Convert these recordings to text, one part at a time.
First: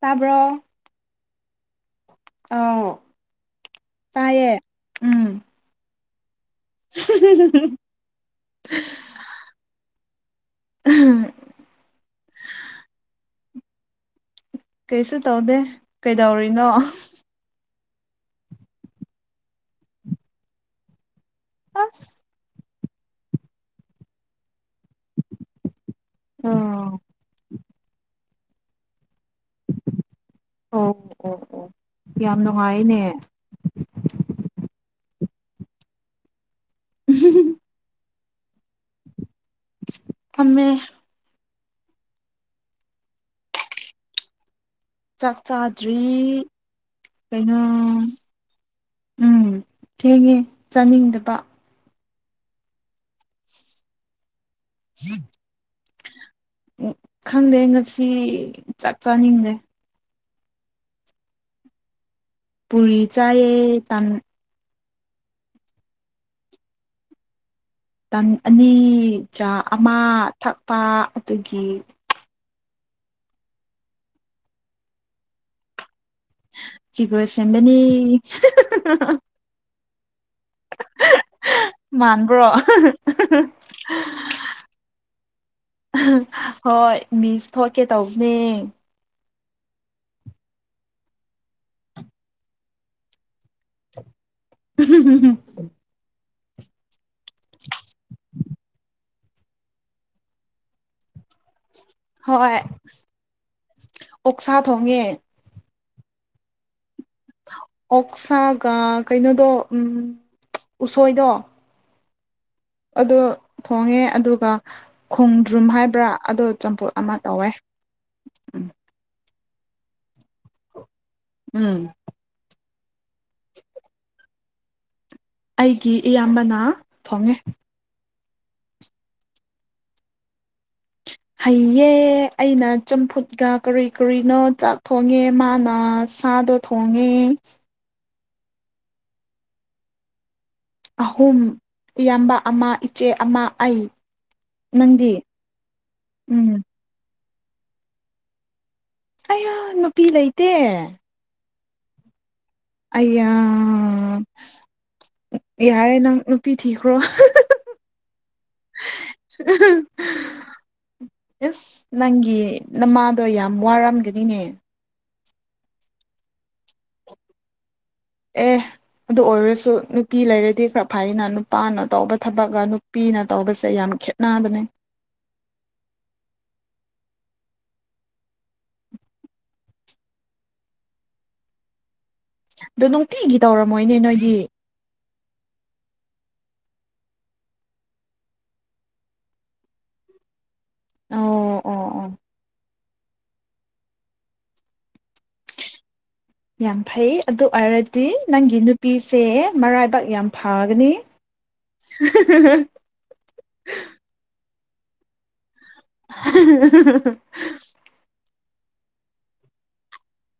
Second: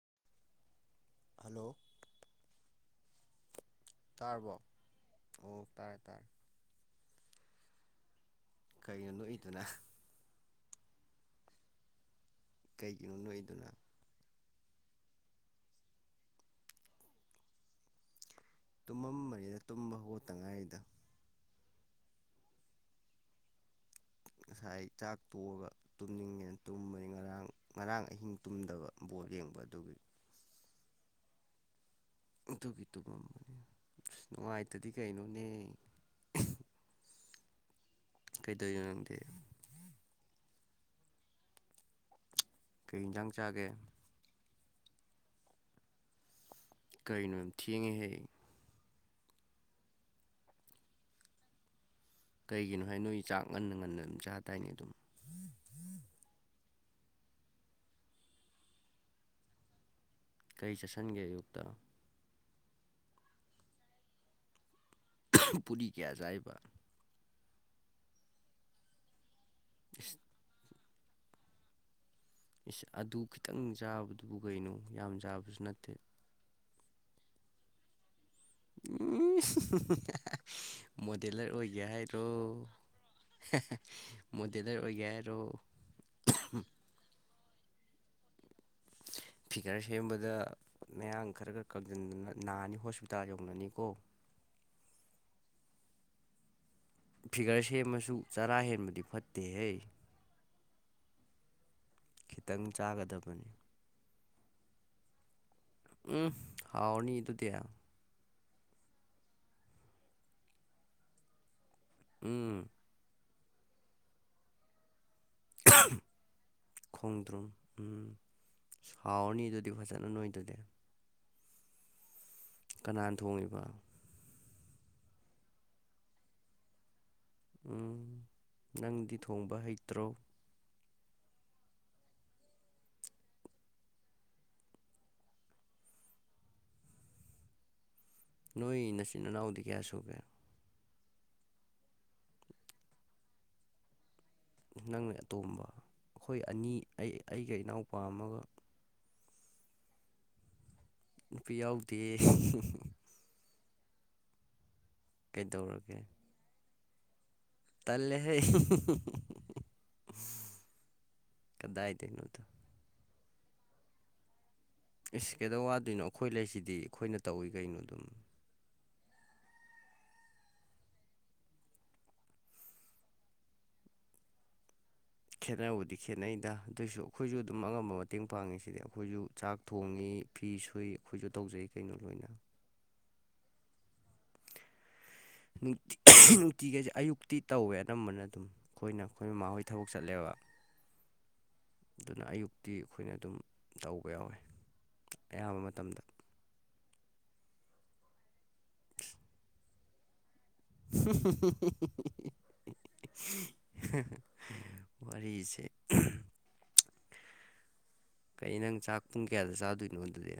ꯇꯥꯕ꯭ꯔꯣ ꯍꯜꯂꯣ ꯑꯧ ꯇꯥꯔꯕꯣ ꯎꯝ ꯑꯣ ꯇꯥꯔꯦ ꯇꯥꯔꯦ [unintelligible] ꯀꯩꯅꯣ ꯅꯣꯛꯏꯗꯨꯅ ꯀꯩꯒꯤꯅꯣ ꯅꯣꯛꯏꯗꯨꯅ ꯀꯩꯁꯨ ꯇꯧꯗꯦ ꯀꯩꯗꯧꯔꯤꯅꯣ ꯇꯨꯝꯃꯝꯕꯅꯤꯗ ꯇꯨꯝꯕ ꯍꯧꯒꯠꯇꯉꯥꯏꯔꯤꯗ ꯑꯁ ꯉꯁꯥꯏ ꯆꯥꯛ ꯇꯣꯛꯑꯒ ꯇꯨꯝꯅꯤꯡꯉꯦꯅ ꯑꯣ ꯇꯨꯝꯕꯅꯤ ꯉꯔꯥꯡ ꯉꯔꯥꯡ ꯑꯍꯤꯡ ꯇꯨꯝꯗꯕ ꯕꯣꯜ ꯌꯦꯡꯕ ꯑꯗꯨꯒꯤ ꯑꯣ ꯑꯣ ꯑꯣ ꯌꯥꯝ ꯅꯨꯡꯉꯥꯏꯌꯦꯅꯦ ꯑꯁ ꯅꯨꯡꯉꯥꯏꯇꯗꯤ ꯀꯩꯅꯣꯅꯦ ꯎꯝ [unintelligible] ꯀꯩꯗꯧꯏꯅꯣ ꯅꯪꯗꯤ ꯐꯝꯃꯦ ꯀꯩ ꯏꯟꯖꯥꯡ ꯆꯥꯒꯦ ꯆꯥꯛ ꯆꯥꯗ꯭ꯔꯤ ꯌꯥꯝ ꯀꯩꯅꯣ ꯊꯦꯡꯉꯦꯍꯦ ꯎꯝ ꯊꯦꯡꯉꯦ ꯆꯥꯅꯤꯡꯗꯕ ꯀꯩꯒꯤꯅꯣꯍꯦ ꯅꯣꯏ ꯆꯥꯛ ꯉꯟꯅ ꯉꯟꯅ ꯑꯗꯨꯝ ꯆꯥꯗꯥꯏꯅꯦ ꯑꯗꯨꯝ ꯎ ꯈꯪꯗꯦ ꯉꯁꯤ ꯆꯥꯛ ꯆꯥꯅꯤꯡꯗꯦ ꯀꯩ ꯆꯥꯁꯟꯒꯦ ꯑꯌꯨꯛꯇ ꯄꯨꯔꯤ ꯆꯥꯏꯌꯦ ꯇꯟ ꯄꯨꯔꯤ ꯀꯌꯥ ꯆꯥꯏꯕ ꯇꯟ ꯑꯅꯤ ꯆꯥ ꯑꯃ ꯏꯁ ꯊꯛꯄ ꯑꯗꯨꯒꯤ ꯏꯁ ꯑꯗꯨ ꯈꯤꯇꯪ ꯆꯥꯕꯗꯨꯕꯨ ꯀꯩꯅꯣ ꯌꯥꯝ ꯆꯥꯕꯁꯨ ꯅꯠꯇꯦ ꯐꯤꯒꯔ ꯁꯦꯝꯕꯅꯤ ꯃꯣꯗꯦꯂꯔ ꯑꯣꯏꯒꯦ ꯍꯥꯏꯔꯣ ꯃꯥꯟꯕ꯭ꯔꯣ ꯃꯣꯗꯦꯂꯔ ꯑꯣꯏꯒꯦ ꯍꯥꯏꯔꯣ ꯍꯣꯏ ꯃꯤꯁ ꯊꯣꯛꯀꯦ ꯇꯧꯕꯅꯦ ꯐꯤꯒꯔ ꯁꯦꯝꯕꯗ ꯃꯌꯥꯡ ꯈꯔꯛ ꯈꯔ [unintelligible] ꯀꯡꯖꯟꯗꯅ ꯅꯥꯅꯤ ꯍꯣꯁꯄꯤꯇꯥꯜ ꯌꯧꯅꯅꯤꯀꯣ [unintelligible] ꯐꯤꯒꯔ ꯁꯦꯝꯃꯁꯨ ꯆꯔꯥ ꯍꯦꯟꯕꯗꯤ ꯐꯠꯇꯦꯍꯦ ꯍꯣꯏ ꯈꯤꯇꯪ ꯆꯥꯒꯗꯕꯅꯤ ꯑꯣꯛꯁꯥ ꯊꯣꯡꯉꯦ ꯎꯝ ꯍꯥꯎꯔꯅꯤ ꯑꯗꯨꯗꯤ ꯑꯣꯛꯁꯥꯒ ꯀꯩꯅꯣꯗꯣ ꯎꯝ ꯎꯁꯣꯏꯗꯣ ꯎꯝ ꯑꯗꯨ ꯊꯣꯡꯉꯦ ꯑꯗꯨꯒ ꯈꯣꯡꯗ꯭ꯔꯨꯝ ꯍꯥꯏꯕ꯭ꯔꯥ ꯑꯗꯣ ꯆꯝꯐꯨꯠ ꯑꯃ ꯈꯣꯡꯗ꯭ꯔꯨꯝ ꯇꯧꯋꯦ ꯎꯝ ꯎꯝ ꯍꯥꯎꯔꯅꯤ ꯑꯗꯨꯗꯤ ꯐꯖꯅ ꯅꯣꯏꯗꯨꯗꯤ ꯎꯝ ꯀꯅꯥꯅ ꯊꯣꯡꯉꯤꯕ ꯑꯩꯒꯤ ꯏꯌꯥꯝꯕꯅ ꯊꫭꯡꯉꯦ ꯎꯝ ꯅꯪꯗꯤ ꯊꯣꯡꯕ ꯍꯩꯇ꯭ꯔꯣ ꯍꯩꯌꯦ ꯑꯩꯅ ꯆꯝꯐꯨꯠꯀ ꯀꯔꯤ ꯀꯔꯤꯅꯣ ꯆꯥꯛ ꯊꯣꯡꯉꯦ ꯃꯥꯅ ꯁꯥꯗꯣ ꯊꯣꯡꯉꯦ ꯅꯣꯏ ꯅꯆꯤꯟ ꯏꯅꯥꯎꯗꯤ ꯀꯌꯥ ꯁꯨꯒꯦ ꯑꯍꯨꯝ ꯏꯌꯥꯝꯕ ꯑꯃ ꯏꯆꯦ ꯑꯃ ꯑꯩ ꯅꯪꯗꯤ ꯅꯪꯅ ꯑꯇꯣꯝꯕ ꯑꯩꯈꯣꯏ ꯎꯝ ꯑꯅꯤ ꯑꯩ ꯑꯩꯒ ꯏꯅꯥꯎꯄꯥꯝꯃꯒ ꯑꯌꯥ ꯅꯨꯄꯤ ꯂꯩꯇꯦ ꯅꯨꯄꯤ ꯌꯥꯎꯗꯦ ꯑꯩꯌꯥ ꯌꯥꯔꯦ ꯀꯩꯗꯧꯔꯒꯦ ꯅꯪ ꯅꯨꯄꯤ ꯊꯤꯈ꯭ꯔꯣ ꯇꯜꯂꯦꯍꯦ [unintelligible] ꯑꯁ ꯅꯪꯒꯤ ꯀꯗꯥꯏꯗꯩꯅꯣꯗ ꯅꯃꯥꯗꯣ ꯌꯥꯝ ꯋꯥꯔꯝꯒꯅꯤꯅꯦ ꯑꯦꯁ ꯀꯩꯗꯧ ꯋꯥꯗꯣꯏꯅꯣ ꯑꯩꯈꯣꯏ ꯂꯩꯁꯤꯗꯤ ꯑꯩꯈꯣꯏꯅ ꯇꯧꯏ ꯀꯩꯅꯣ ꯑꯗꯨꯝ ꯑꯦ ꯑꯗꯨ ꯑꯣꯏꯔꯁꯨ ꯅꯨꯄꯤ ꯂꯩꯔꯗꯤ ꯈꯔ ꯐꯅ ꯅꯨꯄꯥꯅ ꯇꯧꯕ ꯊꯕꯛꯀ ꯅꯨꯄꯤꯅ ꯇꯧꯕꯁꯦ ꯌꯥꯝ ꯈꯦꯠ ꯅꯥꯕꯅꯦ ꯈꯦꯠꯅꯕꯗꯤ ꯈꯦꯠꯅꯩꯗ ꯑꯗꯨꯑꯣꯏꯁꯨ ꯑꯩꯈꯣꯏꯁꯨ ꯑꯗꯨꯝ ꯑꯉꯝꯕ ꯃꯇꯦꯡ ꯄꯥꯡꯉꯤꯁꯤꯗꯤ ꯑꯩꯈꯣꯏꯁꯨ ꯆꯥꯛ ꯊꯣꯡꯉꯤ ꯐꯤ ꯁꯨꯏ ꯑꯩꯈꯣꯏꯁꯨ ꯇꯧꯖꯩ ꯀꯩꯅꯣ ꯂꯣꯏꯅ ꯑꯗꯨ ꯅꯨꯡꯇꯤꯒꯤ ꯇꯧꯔꯝꯃꯣꯏꯅꯦ ꯅꯣꯏꯗꯤ ꯅꯨꯡꯇꯤꯒꯩꯁꯦ ꯑꯌꯨꯛꯇꯤ ꯇꯧꯋꯦ ꯑꯅꯝꯕꯅ ꯑꯗꯨꯝ ꯑꯩꯈꯣꯏꯅ ꯑꯩꯈꯣꯏ ꯃꯃꯥꯍꯣꯏ ꯊꯕꯛ ꯆꯠꯂꯦꯕ ꯑꯣ ꯑꯣ ꯑꯣ ꯑꯗꯨꯅ ꯑꯌꯨꯛꯇꯤ ꯑꯩꯈꯣꯏꯅ ꯑꯗꯨꯝ ꯇꯧꯕ ꯌꯥꯎꯋꯦ ꯑꯌꯥꯝꯕ ꯃꯇꯝꯗ ꯌꯥꯝ ꯐꯩ ꯑꯗꯨ ꯑꯣꯏꯔꯗꯤ ꯅꯪꯒꯤ ꯅꯨꯄꯤꯁꯦ ꯃꯔꯥꯏꯕꯥꯛ ꯌꯥꯝ ꯐꯒꯅꯤ [unintelligible] ꯋꯥꯔꯤꯁꯦ [unintelligible] ꯀꯩ ꯅꯪ ꯆꯥꯛ ꯄꯨꯡ ꯀꯌꯥꯗ ꯆꯥꯗꯣꯏꯅꯣ ꯑꯗꯨꯗꯤ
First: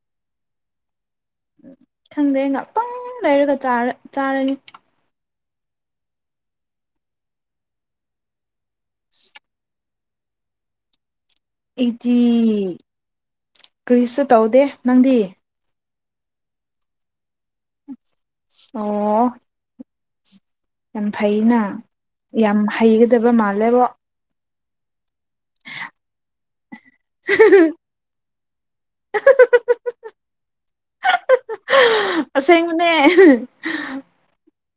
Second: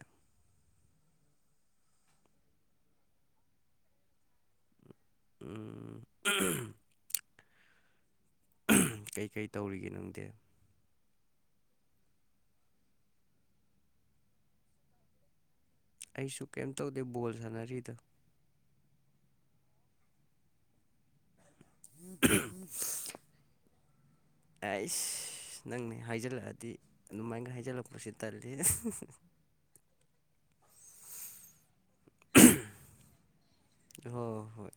ꯈꯪꯗꯦ ꯉꯥꯛꯇꯪ ꯂꯩꯔꯒ ꯆꯥꯔꯦ ꯆꯥꯔꯅꯤ ꯎꯝ [unintelligible] ꯀꯩꯀꯩ ꯇꯧꯔꯤꯒꯦ ꯅꯪꯗꯦ ꯑꯩꯇꯤ ꯀ꯭ꯔꯤꯁꯨ ꯇꯧꯗꯦ ꯅꯪꯗꯤ ꯑꯩꯁꯨ ꯀꯩꯝ ꯇꯧꯗꯦ ꯕꯣꯜ ꯁꯥꯟꯅꯔꯤꯗꯣ ꯑꯣ ꯌꯥꯝ ꯐꯩꯅ ꯌꯥꯝ ꯍꯩꯒꯗꯕ ꯃꯥꯜꯂꯦꯕ ꯑꯩꯁ ꯅꯪꯅꯦ ꯍꯥꯏꯖꯤꯜꯂꯛꯑꯗꯤ ꯑꯗꯨꯃꯥꯏꯒ ꯍꯥꯏꯖꯤꯜꯂꯛꯄꯁꯤ ꯇꯜꯂꯤ [unintelligible] ꯑꯁꯦꯡꯕꯅꯦ ꯍꯣꯏ ꯍꯣꯏ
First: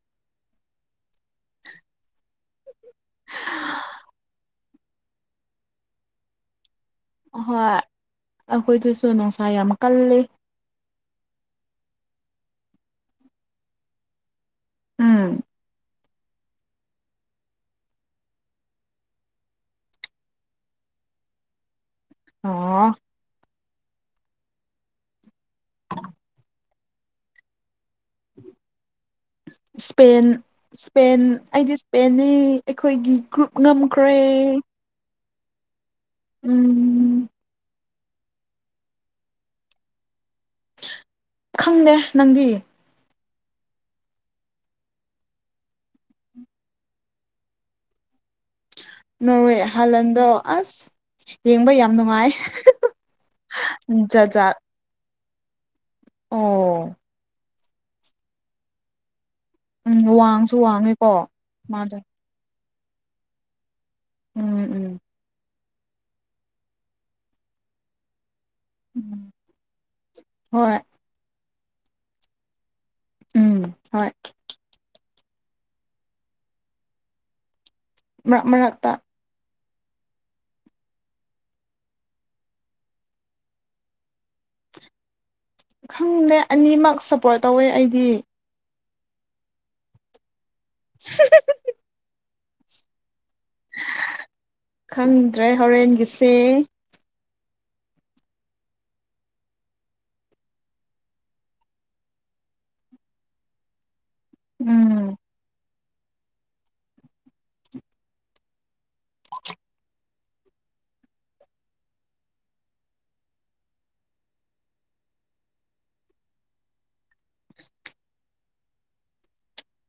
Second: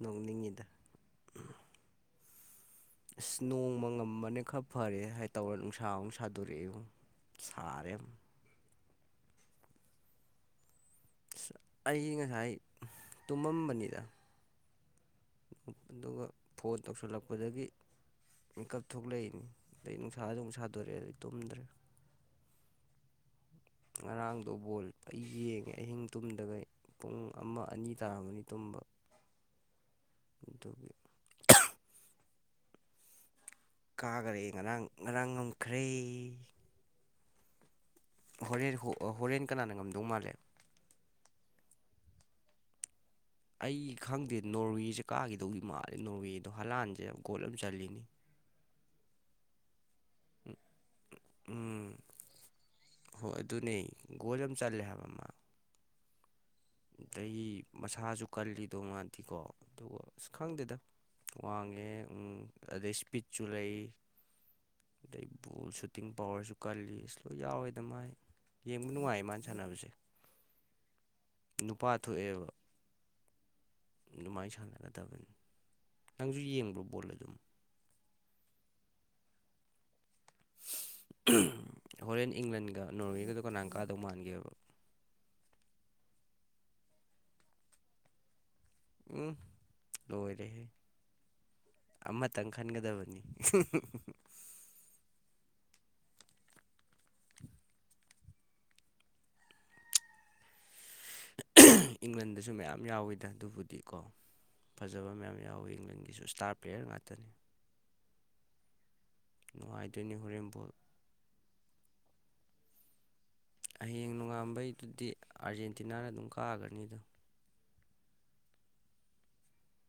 ꯅꯣꯛꯅꯤꯡꯉꯤꯗ ꯑꯁ ꯅꯣꯡꯃꯪꯉꯝꯕꯅꯦ ꯈꯔ ꯐꯔꯦ ꯍꯥꯏ ꯇꯧꯔ ꯅꯨꯡꯁꯥ ꯑꯃꯛ ꯁꯥꯗꯣꯔꯛꯏꯉꫭ ꯑꯍꯣꯏ ꯑꯩꯈꯣꯏꯗꯨꯁꯨ ꯅꯨꯡꯁꯥ ꯌꯥꯝ ꯀꯜꯂꯤ ꯑꯩ ꯉꯁꯥꯏ ꯇꯨꯝꯃꯝꯕꯅꯤꯗ ꯎꯝ ꯑꯗꯨꯒ ꯐꯣꯟ ꯇꯧꯁꯤꯜꯂꯛꯄꯗꯒꯤ ꯃꯤꯀꯞ ꯊꯣꯛꯂꯛꯏꯅꯤ ꯑꯗꯩ ꯅꯨꯡꯁꯥꯁꯨꯨꯛ ꯁꯥꯗꯣꯔꯛꯑꯦ ꯑꯗꯗꯒꯤ ꯇꯨꯝꯗ꯭ꯔꯦ ꯑꯣ ꯉꯔꯥꯡꯗꯣ ꯕꯣꯜ ꯑꯩ ꯌꯦꯡꯉꯦ ꯑꯍꯤꯡ ꯇꯨꯝꯗꯒꯩ ꯄꯨꯡ ꯑꯃ ꯑꯅꯤ ꯇꯥꯔꯝꯃꯅꯤ ꯇꯨꯝꯕ ꯏꯁ꯭ꯄꯦꯟ ꯑꯗꯨꯒꯤ ꯏꯁ꯭ꯄꯦꯟ ꯑꯩꯗꯤ ꯏꯁ꯭ꯄꯦꯟꯅꯤ ꯑꯩꯈꯣꯏꯒꯤ ꯒ꯭ꯔꯨꯞ ꯉꯝꯈ꯭ꯔꯦ ꯀꯥꯈꯔꯦ ꯉꯔꯥꯡ ꯉꯔꯥꯡ ꯉꯝꯈ꯭ꯔꯦ ꯎꯝ ꯍꯣꯔꯦꯟ ꯍꯣꯔꯦꯟ ꯀꯅꯥꯅ ꯉꯝꯗꯧ ꯃꯥꯜꯂꯦ ꯈꯪꯗꯦ ꯅꯪꯗꯤ ꯑꯩ ꯈꯪꯗꯦ ꯅꯣꯔꯋꯦꯁꯦ ꯀꯥꯈꯤꯗꯧꯒꯤ ꯃꯥꯜꯂꯦ ꯅꯣꯔꯋꯦꯗꯣ ꯍꯂꯥꯟꯁꯦ ꯌꯥꯝ ꯒꯣꯠ ꯑꯝ ꯆꯜꯂꯤꯅꯤ ꯅꯣꯔꯋꯦ ꯍꯂꯟꯗꯣ ꯑꯁ ꯌꯦꯡꯕ ꯌꯥꯝ ꯎꯝ ꯅꯨꯡꯉꯥꯏ ꯍꯣꯏ ꯑꯗꯨꯅꯦ ꯖꯥꯠ ꯒꯣꯜ ꯑꯃ ꯖꯥꯠ ꯆꯜꯂꯦ ꯑꯣ ꯑꯗꯩꯩ ꯃꯁꯥꯁꯨ ꯀꯜꯂꯤꯗꯣ ꯃꯥꯗꯤꯀꯣ ꯎꯝ ꯑꯗꯨꯒ ꯑꯁ ꯋꯥꯡꯁꯨ ꯈꯪꯗꯦꯗ ꯋꯥꯡꯉꯦꯀꯣ ꯋꯥꯡꯉꯦ ꯃꯥꯗꯣ ꯑꯗꯩ ꯏꯁꯄꯤꯠꯁꯨ ꯂꯩ ꯎꯝ ꯎꯝ ꯑꯗꯩ ꯕꯣꯜ ꯁꯨꯇꯤꯡ ꯄꯋꯥꯔꯁꯨ ꯀꯜꯂꯤ ꯂꯣꯏ ꯌꯥꯎꯋꯦꯗ ꯃꯥꯏ ꯌꯦꯡꯕ ꯅꯨꯡꯉꯥꯏꯌꯦ ꯎꯝ ꯃꯥꯅ ꯁꯥꯟꯅꯕꯁꯦ ꯍꯣꯏ ꯅꯨꯄꯥ ꯊꯣꯛꯑꯦꯕ ꯎꯝ ꯍꯣꯏ ꯑꯗꯨꯃꯥꯏꯅ ꯁꯥꯟꯅꯒꯗꯕꯅꯤ ꯅꯪꯁꯨ ꯌꯦꯡꯕ꯭ꯔꯣ ꯕꯣꯜ ꯑꯗꯨꯝ ꯃꯔꯛ ꯃꯔꯛꯇ ꯍꯣꯔꯦꯟ ꯏꯪꯂꯟꯒ ꯅꯣꯔꯋꯦꯒꯗ ꯀꯅꯀꯥꯗꯧ ꯃꯥꯟꯒꯦꯕ ꯈꯪꯅꯦ ꯑꯅꯤꯃꯛ ꯁꯞꯄꯣꯔꯠ ꯇꯧꯋꯦ ꯑꯩꯗꯤ ꯎꯝ ꯂꯣꯏꯔꯦꯍꯦ [unintelligible] ꯃꯥꯇꯪ ꯈꯟꯒꯗꯕꯅꯤ ꯈꯪꯗ꯭ꯔꯦ ꯍꯣꯔꯦꯟꯒꯤꯁꯦ [inaudible] ꯏꯪꯂꯟꯗꯁꯨ ꯃꯌꯥꯝ ꯌꯥꯎꯋꯤꯗ ꯑꯗꯨꯕꯨꯗꯤ ꯀꯣ ꯐꯖꯕ ꯎꯝ ꯃꯌꯥꯝ ꯌꯥꯎ ꯏꯪꯂꯦꯟꯒꯤꯁ꯭ꯇꯥꯔ ꯄ꯭ꯂꯦꯌꯔ ꯉꯥꯛꯇꯅꯤ ꯅꯨꯡꯉꯥꯏꯗꯣꯏꯅꯤ ꯍꯣꯔꯦ ꯕꫭꯜ ꯍꯌꯦꯡ ꯅꯣꯡꯉꯥꯝꯕꯩꯗꯨꯗꯤ ꯑꯥꯔꯖꯦꯟꯇꯤꯅꯥꯅ ꯑꯗꯨꯝ ꯀꯛꯒ꯭ꯔꯅꯤ ꯗ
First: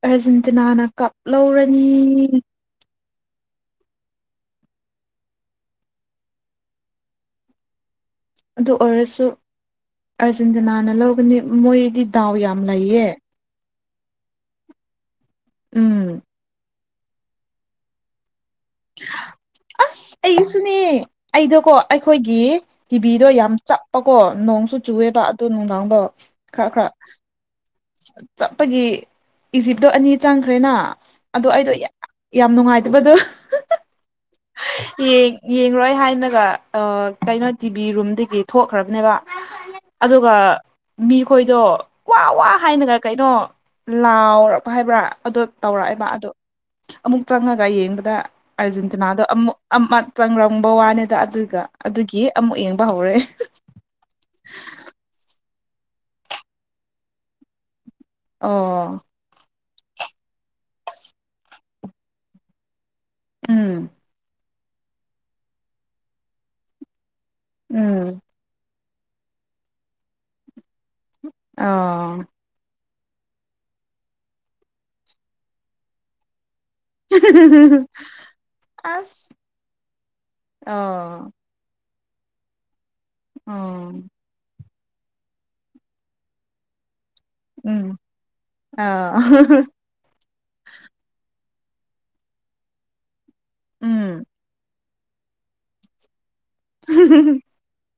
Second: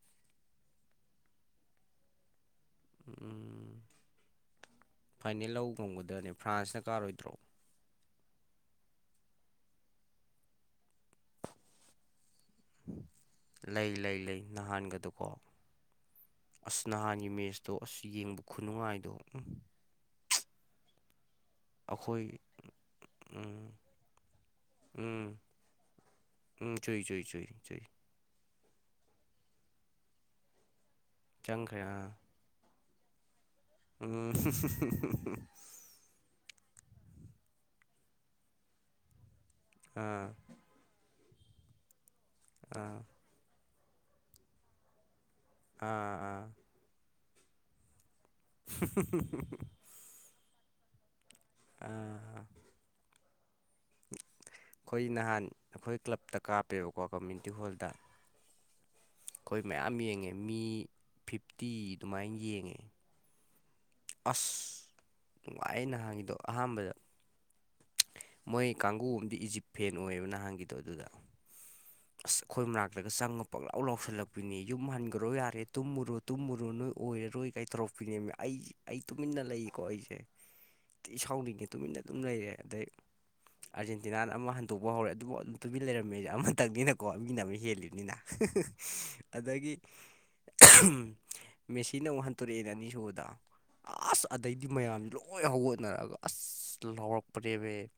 ꯑꯔꯖꯦꯟꯇꯤꯅꯥꯅ ꯀꯞ ꯂꯧꯔꯅꯤ ꯎꯝ ꯐꯥꯏꯅꯦꯜ ꯂꯧ ꯉꯝꯒꯗ꯭ꯔꯅꯦ ꯐ꯭ꯔꯥꯟꯁꯅ ꯀꯥꯔꯣꯏꯗ꯭ꯔꯣ ꯑꯗꯨ ꯑꯣꯏꯔꯁꯨ ꯑꯔꯖꯦꯟꯇꯤꯅꯥꯅ ꯂꯧꯒꯅꯤ ꯃꯣꯏꯗꯤ ꯗꯥꯎ ꯌꯥꯝ ꯂꯩꯌꯦ ꯂꯩ ꯂꯩ ꯂꯩ ꯅꯍꯥꯟꯒꯗꯣꯀꯣ ꯎꯝ ꯑꯁ ꯅꯍꯥꯟꯒꯤ ꯃꯦꯁꯇꯣ ꯑꯁ ꯌꯦꯡꯕ ꯈꯨꯅꯨꯡꯉꯥꯏꯗꯣ ꯎ ꯑꯩꯁꯨꯅꯦ ꯑꯩꯗꯣ ꯀꯣ ꯑꯩꯈꯣꯏ ꯑꯩꯈꯣꯏꯒꯤ ꯇꯤꯚꯤꯗꯣ ꯌꯥꯝ ꯎꯝ ꯆꯞꯄꯀꯣ ꯅꯣꯡꯁꯨ ꯆꯨꯑꯦꯕ ꯎꯝ ꯑꯗꯨ ꯅꯨꯡꯗꯥꯡꯗꯣ ꯈꯔꯥ ꯈꯔꯥ [unintelligible] ꯆꯠꯄꯒꯤ ꯏꯖꯤꯞꯇꯣ ꯑꯅꯤ ꯆꯪꯈ꯭ꯔꯦꯅ ꯑꯗꯣ ꯑꯩꯗꯣ ꯆꯪꯈ꯭ꯔꯦ ꯑꯥ ꯌꯥꯝ ꯅꯨꯡꯉꯥꯏꯇꯕꯗꯣ ꯎꯝ ꯌꯦꯡ ꯌꯦꯡꯉꯣꯏ ꯍꯥꯏꯅꯒ ꯑꯣ ꯀꯩꯅꯣ ꯇꯤꯚ ꯔꯨꯝꯗꯒꯤ ꯊꯣꯛꯈ꯭ꯔꯕꯅꯦꯕ ꯑꯥ ꯑꯗꯨꯒ ꯃꯤꯈꯣꯏꯗꯣ ꯋꯥ ꯋꯥ ꯍꯥꯏꯅꯒ ꯑꯥ ꯀꯩꯅꯣ ꯂꯥꯎꯔꯛꯄ ꯍꯥꯏꯕ꯭ꯔꯥ ꯑꯗꯣ ꯑꯥ ꯇꯧꯔꯛꯑꯦꯕ ꯑꯗꯣ ꯑꯥ ꯑꯃꯨꯛ ꯆꯪꯉꯒ ꯌꯦꯡꯕꯗ ꯑꯥꯔꯖꯦꯟꯇꯤꯅꯥꯗꯣ ꯑꯃꯨꯛ ꯆꯪꯔꯝꯕ ꯋꯥꯅꯤꯗ ꯑꯗꯨꯒ ꯑꯗꯨꯒꯤ ꯑꯥ ꯑꯃꯨꯛ ꯌꯦꯡꯕ ꯍꯧꯔꯦ ꯑꯩꯈꯣꯏ ꯅꯍꯥꯟ ꯑꯩꯈꯣꯏ ꯀ꯭ꯂꯞꯇ ꯀꯥꯞꯄꯦꯕꯀꯣ ꯀꯝꯃꯌꯨꯅꯤꯇꯤ ꯍꯣꯜꯗ ꯑꯣ ꯑꯩꯈꯣꯏ ꯃꯌꯥꯝ ꯌꯦꯡꯉꯦ ꯃꯤ ꯐꯤꯐꯇꯤ ꯑꯗꯨꯃꯥꯏꯅ ꯌꯦꯡꯉꯦ ꯎꯝ ꯑꯁ ꯅꯨꯡꯉꯥꯏ ꯅꯍꯥꯟꯒꯤꯗꯣ ꯑꯍꯥꯟꯕꯗ ꯎꯝ ꯃꯣꯏ ꯀꯥꯡꯒꯨ ꯑꯗꯤ ꯏꯖꯤꯞꯐꯦꯟ ꯑꯣꯏꯌꯦꯕ ꯅꯍꯥꯟꯒꯤꯗꯣ ꯑꯗꯨꯗ ꯑꯣ ꯑꯁ ꯑꯩꯈꯣꯏ ꯃꯅꯥꯛꯇꯒ ꯆꯪꯉꯒ ꯄꯛꯂꯥꯎ ꯂꯥꯎꯁꯤꯜꯂꯛꯄꯤꯅꯤ ꯌꯨꯝ ꯍꯟꯈ꯭ꯔꯣ ꯌꯥꯔꯦ ꯇꯨꯝꯃꯨꯔꯣ ꯇꯨꯝꯃꯨꯔꯣ ꯅꯣꯏ ꯑꯣꯏꯔꯔꯣꯏ ꯀꯥꯏ ꯇꯧꯔꯛꯄꯤꯅꯦ ꯑꯩꯦ ꯑꯩ ꯑꯁ ꯇꯨꯃꯤꯟꯅ ꯂꯩꯀꯣ ꯑꯩꯁꯦ ꯑ ꯁꯥꯎꯅꯤꯡꯉꯦ ꯇꯨꯃꯤꯟꯅ ꯑꯗꯨꯝ ꯂꯩꯔꯦ ꯑꯗꯩ ꯑ ꯑꯥꯔꯖꯦꯟꯇꯤꯅꯥ ꯑꯃ ꯍꯟꯗꯣꯛꯄ ꯍꯧꯔꯦ ꯑꯗꯨꯕꯨ ꯑꯗꯨꯝ ꯇꯨꯕꯤ ꯂꯩꯔꯝꯃꯦꯁꯦ ꯑꯃꯇꯪꯅꯤꯅ ꯀꯣ ꯃꯤꯅ ꯑꯃ ꯎꯝ ꯍꯦꯜꯂꯤꯕꯅꯤꯅ ꯑ ꯑꯗꯒꯤ ꯎꯝ ꯃꯦꯁꯤꯅ ꯑꯃꯨꯛ ꯍꯟꯇꯣꯔꯛꯑꯦꯅ ꯑꯅꯤꯁꯨꯕꯗ ꯑꯁ ꯑꯗꯩꯗꯤ ꯃꯌꯥꯝꯁ ꯂꯣꯏ ꯍꯧꯒꯠꯅꯔꯛꯑꯒ ꯑꯁ ꯂꯧꯔꯛꯄ ꯎꯝ ꯁꯦꯝꯃꯦ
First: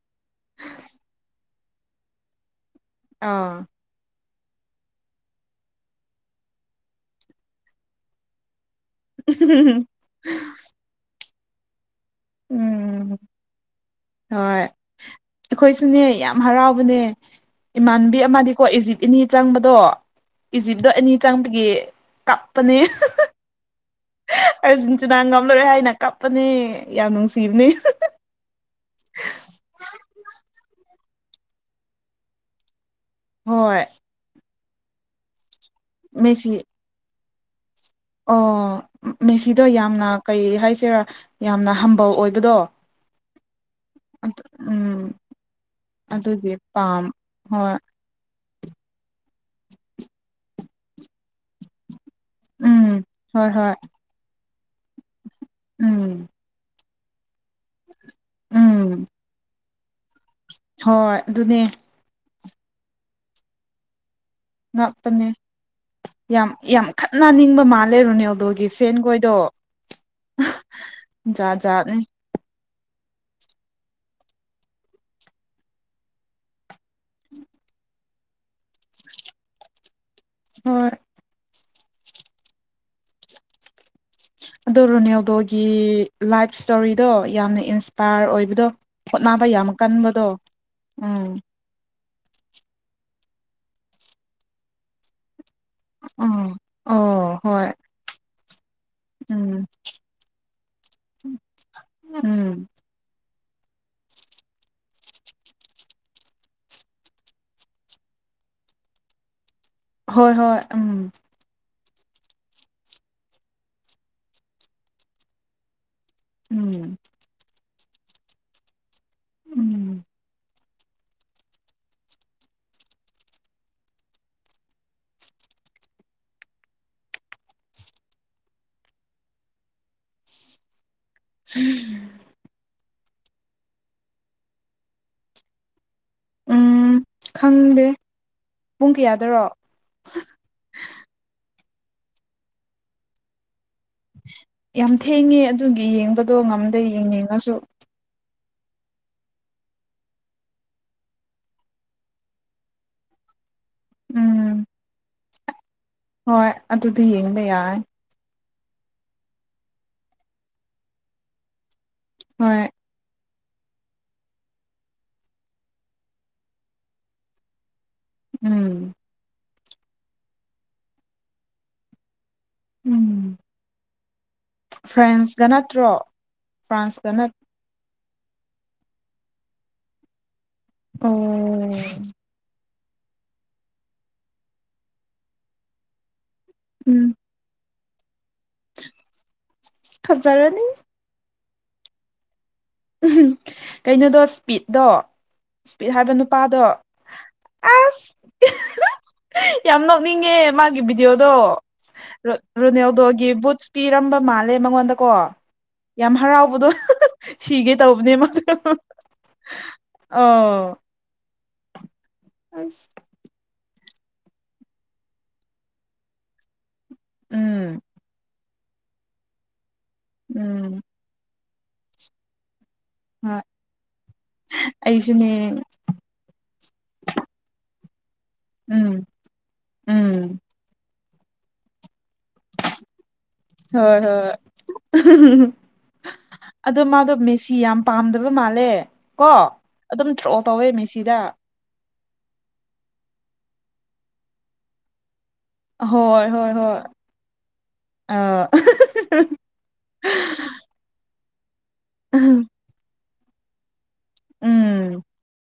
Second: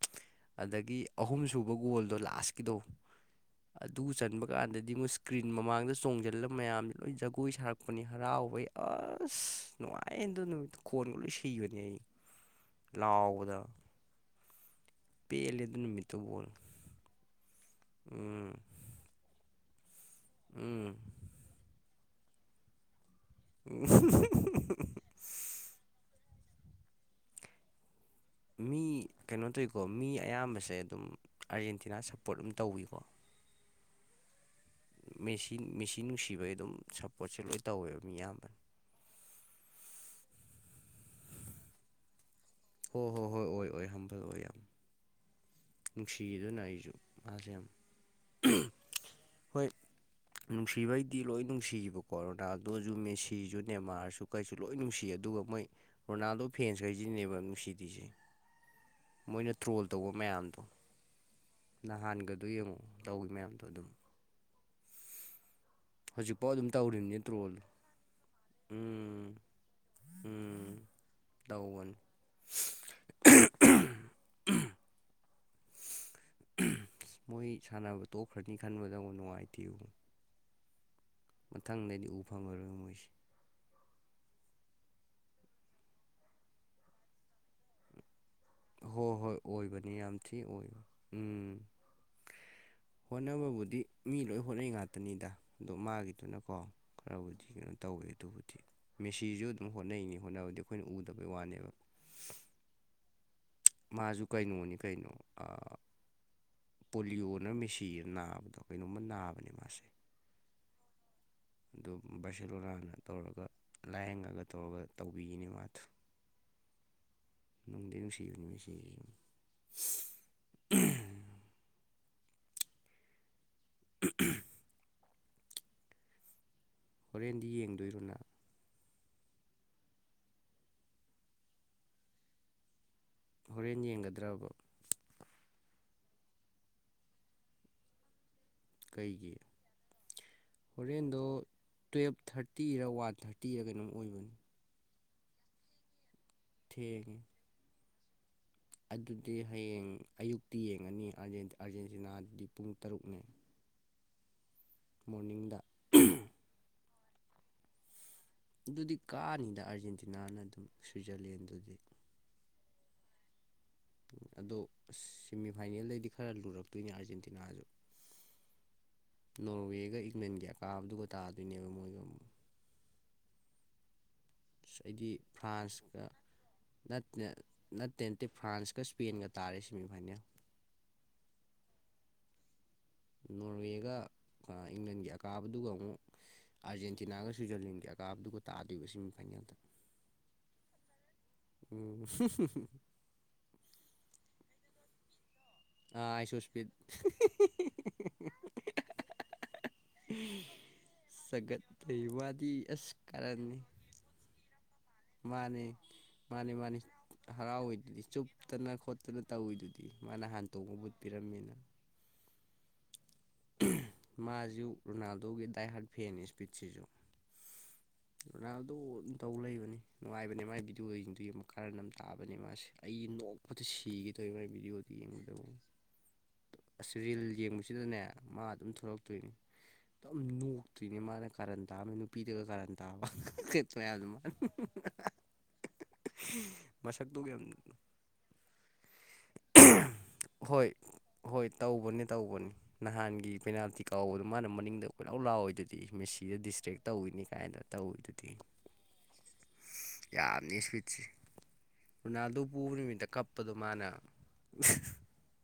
ꯑꯗꯒꯤ ꯑꯍꯨꯝ ꯁꯨꯕ ꯒꯣꯜꯗꯣ ꯂꯥꯁꯀꯤꯗꯣ ꯑꯥ ꯑꯗꯨ ꯆꯟꯕ ꯀꯥꯟꯗꯗꯤ ꯃꯣꯏ ꯏꯁ꯭ꯀ꯭ꯔꯤꯟ ꯃꯃꯥꯡꯗ ꯆꯣꯡꯁꯤꯜꯂ ꯃꯌꯥꯝꯁꯦ ꯂꯣꯏ ꯖꯒꯣꯏ ꯁꯥꯔꯛꯄꯅꯤ ꯍꯔꯥꯎꯕꯩ ꯑꯁ ꯅꯨꯡꯉꯥꯏꯌꯦꯗꯣ ꯅꯨꯃꯤꯠꯇꯨ ꯀꯣꯟꯒ ꯂꯣꯏ ꯁꯤꯕꯅꯦ ꯑꯩ ꯎꯝ ꯂꯥꯎꯑꯣ ꯑꯣꯗꯥ ꯍꯣꯏ ꯑꯩꯈꯣꯏꯁꯨꯅꯦ ꯅꯨꯃꯤꯠꯇꯨ ꯌꯥꯝ ꯕꯣꯜ ꯍꯔꯥꯎꯕꯅꯦ ꯏꯃꯥꯟꯕꯤ ꯎꯝ ꯑꯃꯗꯤꯀꯣ ꯏꯖꯤꯞ ꯏꯅꯤ ꯆꯪꯕꯗꯣ ꯏꯖꯤꯞꯇꯣ ꯎꯝ ꯏꯅꯤ ꯆꯪꯕꯒꯤ ꯀꯞꯄꯅꯦ ꯎ ꯑꯔꯖꯦꯟꯇꯤꯅꯥ ꯉꯝꯂꯔꯦ ꯍꯥꯏꯅ ꯀꯞꯄꯅꯤ ꯌꯥꯝ ꯅꯨꯡꯁꯤꯕꯅꯤ ꯃꯤ ꯀꯩꯅꯣ ꯇꯧꯋꯀꯣ ꯃꯤ ꯑꯌꯥꯝꯕꯁꯦ ꯑꯗꯨꯝ ꯑꯥꯔꯖꯦꯟꯇꯤꯅꯥ ꯁꯞꯄꯣꯔꯠ ꯑꯗꯨꯝ ꯇꯧꯋꯀꯣ ꯍꯣꯏ ꯃꯦꯆꯤꯟ ꯃꯦꯆꯤꯟ ꯅꯨꯡꯁꯤꯕꯩ ꯃꯦꯁꯤ ꯑꯗꯨꯝ ꯁꯞꯄꯣꯔꯠꯁꯦ ꯂꯣꯏ ꯇꯧꯋꯦꯕ ꯃꯤ ꯑꯌꯥꯝꯕꯅ ꯑꯣ ꯃꯦꯁꯤꯗꯣ ꯌꯥꯝꯅ ꯀꯩ ꯍꯥꯏꯁꯤꯔꯥ ꯌꯥꯝꯅ ꯍꯝꯕꯜ ꯑꯣꯏꯕꯗꯣ ꯍꯣꯏ ꯍꯣ ꯍꯣꯏ ꯍꯣꯏ ꯑꯣꯏ ꯍꯝꯕꯤꯔꯛꯑꯣ ꯌꯥꯝ ꯎꯝ ꯑꯗꯨꯒꯤ ꯅꯨꯡꯁꯤꯗꯨꯅ ꯑꯩꯁꯨ ꯄꯥꯝ ꯃꯥꯁꯦ ꯌꯥꯝ ꯍꯣꯏ ꯍꯣꯏ ꯅꯨꯡꯁꯤꯕꯩꯗꯤ ꯂꯣꯏ ꯅꯨꯡꯁꯤ ꯅꯨꯡꯁꯤꯕ ꯀꯣꯔꯣꯅꯥꯗꯣꯁꯨ ꯎꯝ ꯍꯣꯏ ꯃꯦꯁꯤꯁꯨ ꯍꯣꯏ ꯅꯦꯃꯥꯔꯁꯨ ꯀꯩꯁꯨ ꯂꯣꯏ ꯅꯨꯡꯁꯤ ꯑꯗꯨꯒ ꯃꯣꯏ ꯎꯝ ꯔꯣꯅꯥꯜꯗꯣ ꯐꯦꯟꯁꯈꯩꯁꯤꯅꯦꯕ ꯅꯨꯡꯁꯤꯕꯤꯁꯦ ꯎꯝ ꯃꯣꯏꯅ ꯇ꯭ꯔꯣꯜ ꯇꯧꯕ ꯃꯌꯥꯝꯗꯣ ꯍꯣꯏ ꯑꯗꯨꯅꯦ ꯅꯍꯥꯟꯒꯗꯣ ꯌꯦꯡꯉꯣ ꯇꯧꯋ ꯃꯌꯥꯝꯗꯣ ꯑꯗꯨꯝ ꯉꯥꯛꯇꯅꯦ ꯌꯥꯝ ꯍꯧꯖꯤꯛꯐꯥꯎ ꯑꯗꯨꯝ ꯌꯥꯝ ꯇꯧꯔꯤꯕꯅꯤ ꯈꯠꯅ ꯅꯤꯡꯕ ꯇ꯭ꯔꯣꯜꯗꯣ ꯃꯥꯜꯂꯦ ꯔꯣꯅꯦꯜꯗꯣꯒꯤ ꯐꯦꯟꯈꯣꯏꯗꯣ ꯎꯝ ꯎꯝ ꯖꯥꯠ ꯇꯧꯕꯅꯤ ꯖꯥꯠꯅꯤ ꯃꯣꯏ ꯁꯥꯟꯅꯕ ꯇꯣꯛꯈ꯭ꯔꯅꯤ ꯈꯟꯕꯗ ꯑꯃ ꯅꯨꯡꯉꯥꯏꯇꯦꯕ ꯍꯣꯏ ꯃꯊꯪꯗꯗꯤ ꯎ ꯐꯪꯉꯔꯣꯏ ꯃꯣꯏꯁꯦ ꯑꯗꯣ ꯔꯣꯅꯦꯜꯗꯣꯒꯤ ꯂꯥꯏꯐ ꯏꯁꯇꯣꯔꯤꯗꯣ ꯌꯥꯝꯅ ꯏꯟꯁꯄꯔ ꯑꯣꯏꯕꯗꯣ ꯍꯣꯏ ꯍꯣꯏ ꯍꯣꯠꯅꯕ ꯑꯣꯏꯕꯅꯤ ꯌꯥꯝ ꯀꯟꯕꯗꯣ ꯊꯤ ꯑꯣꯏꯕ ꯎꯝ ꯎꯝ ꯍꯣꯠꯅꯕꯕꯨꯗꯤ ꯃꯤ ꯂꯣꯏ ꯍꯣꯠꯅꯩ ꯉꯥꯛꯇꯅꯤꯗ ꯑꯗꯣ ꯃꯥꯒꯤꯗꯨꯅꯀꯣ ꯎꯝ ꯑꯣ ꯈꯔꯕꯨꯗꯤ ꯍꯣꯏ ꯀꯩꯅꯣ ꯇꯧꯋꯦ ꯑꯗꯨꯕꯨꯗꯤ ꯃꯦꯁꯤꯁꯨ ꯎꯝ ꯑꯗꯨꯝ ꯍꯣꯠꯅꯩꯅꯤ ꯍꯣꯠꯅꯕꯗꯤ ꯑꯩꯈꯣꯏꯅ ꯎꯗꯕꯩ ꯋꯥꯅꯦꯕ ꯎꯝ ꯃꯥꯁꯨ ꯀꯩꯅꯣꯅꯤ ꯀꯩꯅꯣ ꯄꯣꯂꯤꯑꯣꯣꯅ ꯃꯦꯁꯤ ꯅꯥꯕꯗꯣ ꯀꯩꯅꯣꯝꯃ ꯅꯥꯕꯅꯦ ꯃꯥꯁꯦ ꯍꯣꯏ ꯍꯣꯏ ꯎꯝ ꯑꯗꯨ ꯕꯥꯔꯁꯦꯂꯣꯂꯥꯅ ꯇꯧꯔꯒ ꯂꯥꯏꯌꯦꯡꯉꯒ ꯇꯧꯔꯒ ꯇꯧꯕꯤꯈꯤꯅꯤ ꯃꯥꯗꯨ ꯎꯝ ꯅꯣꯡꯗꯦ ꯅꯨꯡꯁꯤꯌꯨꯝ ꯁꯤ ꯎꯝ ꯎ ꯍꯣꯔꯦꯟꯗꯤ ꯌꯦꯡꯗꯣꯏꯔꯣꯅ ꯎꯝꯝ ꯍꯣꯔꯦꯟ ꯌꯦꯡꯒꯗ꯭ꯔꯕ ꯎꯝ ꯈꯪꯗꯦ ꯄꯨꯡ ꯀꯩꯒꯤ ꯀꯌꯥꯗꯔꯣ ꯍꯣꯔꯦꯟꯗꯣ ꯇꯨꯌꯦꯞ ꯊꯥꯔꯇꯤꯔ ꯋꯥꯟ ꯊꯥꯔꯇꯤ ꯇꯤꯔ ꯀꯩꯅꯣꯝ ꯑꯣꯏꯕꯅꯤ ꯌꯥꯝ ꯊꯦꯡꯉꯦ ꯑꯗꯨꯒꯤ ꯌꯦꯡꯕꯗꯣ ꯉꯝꯗꯦ ꯊꯦꯡꯉꯦ ꯌꯦꯡꯅꯤꯡꯉꯁꯨ ꯑꯗꯨꯗꯤ ꯍꯌꯦꯡ ꯑꯌꯨꯛꯇꯤ ꯌꯦꯡꯉꯅꯤ ꯑꯥꯔꯖꯦꯟꯇꯤꯅꯥꯗꯨꯗꯤ ꯄꯨꯡ ꯇꯔꯨꯛꯅꯦ ꯎꯝ ꯃꯣꯔꯅꯤꯡꯗ ꯍꯣꯏ ꯑꯗꯨꯗꯤ ꯌꯦꯡꯕ ꯌꯥꯏ ꯑꯗꯨꯗꯤ ꯀꯥꯅꯤꯗ ꯑꯥꯔꯖꯦꯟꯇꯤꯅꯥꯅ ꯑꯗꯨꯝ ꯁ꯭ꯋꯤꯖꯔꯂꯦꯟꯗꯨꯗꯤ ꯍꯣꯏ ꯑꯗꯣ ꯁꯦꯃꯤꯐꯥꯏꯅꯦꯜꯗꯩꯗꯤ ꯈꯔ ꯂꯨꯔꯛꯇꯣꯏꯅꯦ ꯑꯥꯔꯖꯦꯟꯇꯤꯅꯥꯁꯨ ꯎꯝ ꯅꯣꯔꯋꯦꯒ ꯏꯪꯂꯦꯟꯒꯤ ꯑꯀꯥꯕꯗꯨꯒ ꯇꯥꯗꯣꯏꯅꯦꯕ ꯃꯣꯏꯒ ꯑꯃꯨꯛ ꯎꯝ ꯍꯥꯏꯗꯤ ꯐ꯭ꯔꯦꯟꯁꯀ ꯅꯠꯇ꯭ꯔꯣ ꯐ꯭ꯔꯥꯟꯁꯀ ꯐ꯭ꯔꯥꯟꯁꯀ ꯅꯠꯇꯅ ꯅꯠ ꯅꯠꯇꯦ ꯅꯠꯇꯦ ꯐ꯭ꯔꯥꯟꯁꯀ ꯁ꯭ꯄꯦꯟꯒ ꯇꯥꯔꯦ ꯁꯤꯦꯃꯤꯐꯥꯏꯅꯦꯜ ꯑꯣꯝ ꯅꯣꯔꯋꯦꯒ ꯏꯪꯂꯦꯟꯒꯤ ꯑꯀꯥꯕꯗꯨꯒ ꯑꯃꯨꯛ ꯎꯝ ꯑꯥꯔꯖꯦꯟꯇꯤꯅꯥꯒ ꯆ ꯀꯌꯥ ꯀꯥꯗꯨꯣ ꯇꯥꯗ ꯁꯤ ꯐ ꯐꯖꯔꯅꯤ ꯑꯣ ꯀꯩꯅꯣꯗꯣ ꯏꯁꯄꯤꯗꯠꯇꯣ ꯄꯤꯠ ꯍꯥꯏꯕ ꯑꯥꯏꯁꯣ ꯅꯨꯄꯥꯗꯣ ꯏꯁꯄꯤꯠ ꯑꯁ ꯌꯥꯝ ꯅꯣꯛꯅꯤꯡꯉꯦ ꯃꯥꯒꯤ ꯚꯤꯗꯤꯑꯣꯗꯣ ꯁꯒꯠ ꯋꯥꯗꯤ ꯑꯁ ꯔꯣꯅꯦꯜꯗꯣꯒꯤ ꯀꯔꯟꯅꯤ ꯕꯨꯠꯁ ꯄꯤꯔꯝꯕ ꯃꯥꯜꯂꯦ ꯃꯉꯣꯟꯗꯀꯣ ꯌꯥꯝ ꯍꯔꯥꯎꯕꯗꯣ ꯁꯤꯒꯦ ꯍꯔꯥꯎꯋꯏꯗꯨꯗꯤ ꯇꯧꯕꯅꯦ ꯃꯥꯗꯣ ꯆꯨꯞꯇꯅ ꯈꯣꯠꯇꯅ ꯇꯧꯋꯤꯗꯨꯗꯤ ꯃꯥꯅ ꯍꯥꯟꯇꯣꯡꯕꯕꯨꯠ ꯄꯤꯔꯝꯃꯤꯅ ꯑ ꯃꯥꯁꯨ ꯔꯣꯅꯥꯜꯗꯣꯒꯤ ꯗꯥꯏ ꯍꯥꯔꯠ ꯐꯦꯟꯅꯤ ꯏꯁꯄꯤꯠꯁꯤꯁꯨ ꯎꯝ ꯔꯣꯅꯥꯜꯗꯣ ꯑꯗꯨꯝ ꯇꯧ ꯂꯩꯕꯅꯤ ꯅꯨꯡꯉꯥꯏꯕꯅꯦ ꯃꯥꯥꯏ ꯎꯝ ꯚꯤꯗꯤꯑꯣꯁꯤꯡꯗꯨꯒꯤ ꯑꯃꯨꯛ ꯀꯔꯟ ꯑꯃ ꯇꯥꯕꯅꯦ ꯃꯥꯁꯦ ꯑꯩ ꯍꯣꯏ ꯅꯣꯛꯄꯗ ꯁꯤꯈꯤꯗꯧ ꯃꯥꯏ ꯚꯤꯗꯤꯑꯣꯗꯣ ꯑꯩꯁꯨꯅꯦ ꯌꯦꯡꯕꯗꯕꯨ ꯑꯁ ꯔꯤꯜ ꯌꯦꯡꯕꯁꯤꯗꯅꯦ ꯃꯥ ꯑꯗꯨꯝ ꯎꯝ ꯊꯣꯛꯂꯛꯇꯣꯏꯅꯤ ꯎꯝ ꯑꯗꯨ ꯅꯣꯛꯇ꯭ꯣꯏꯅꯦ ꯃꯥꯅ ꯀꯥꯔꯟ ꯇꯥꯃꯤ ꯄꯤꯔꯒ ꯀꯔ ꯇꯕ ꯈꯦꯇꯅ ꯍꯣꯏ ꯑꯗꯨꯃ ꯍꯣꯏ ꯑꯗꯣ ꯃꯥꯗꯣ ꯃꯦꯁꯤ ꯌꯥꯝ ꯄꯥꯝꯗꯕ ꯃꯥꯜꯂꯦ ꯀꯣ ꯑꯗꯨꯝ ꯗ꯭ꯔꯣ ꯇꯧꯋꯦ ꯃꯦꯁꯤꯗ ꯑꯍꯣꯏ ꯇꯧꯕꯅꯦ ꯇꯧꯕꯅꯤ ꯅꯍꯥꯟꯒꯤ ꯄꯦꯅꯥꯜꯇꯤ ꯀꯥꯎꯕꯗꯣ ꯃꯥꯅ ꯃꯅꯤꯡꯗ ꯀꯣꯏꯂꯥꯎ ꯂꯥꯎꯑꯣꯏꯗꯨꯗꯤ ꯤ ꯍꯣꯏ ꯃꯁꯤꯦꯗ ꯍꯣꯏ ꯍꯣꯏ ꯗꯤꯁꯇ꯭ꯔꯦꯛ ꯇꯧꯋꯤꯅꯤ ꯀꯥꯏꯅ ꯇꯧꯋꯤꯗꯨꯗꯤ ꯑ ꯌꯥꯝꯅꯤ ꯁ꯭ꯋꯤꯠꯁꯦ ꯔꯣꯅꯥꯜꯗꯣ ꯄꯨꯕ ꯅꯨꯃꯤꯠꯇ ꯀꯞꯄꯗꯣ ꯃꯥꯅ ꯎꯝ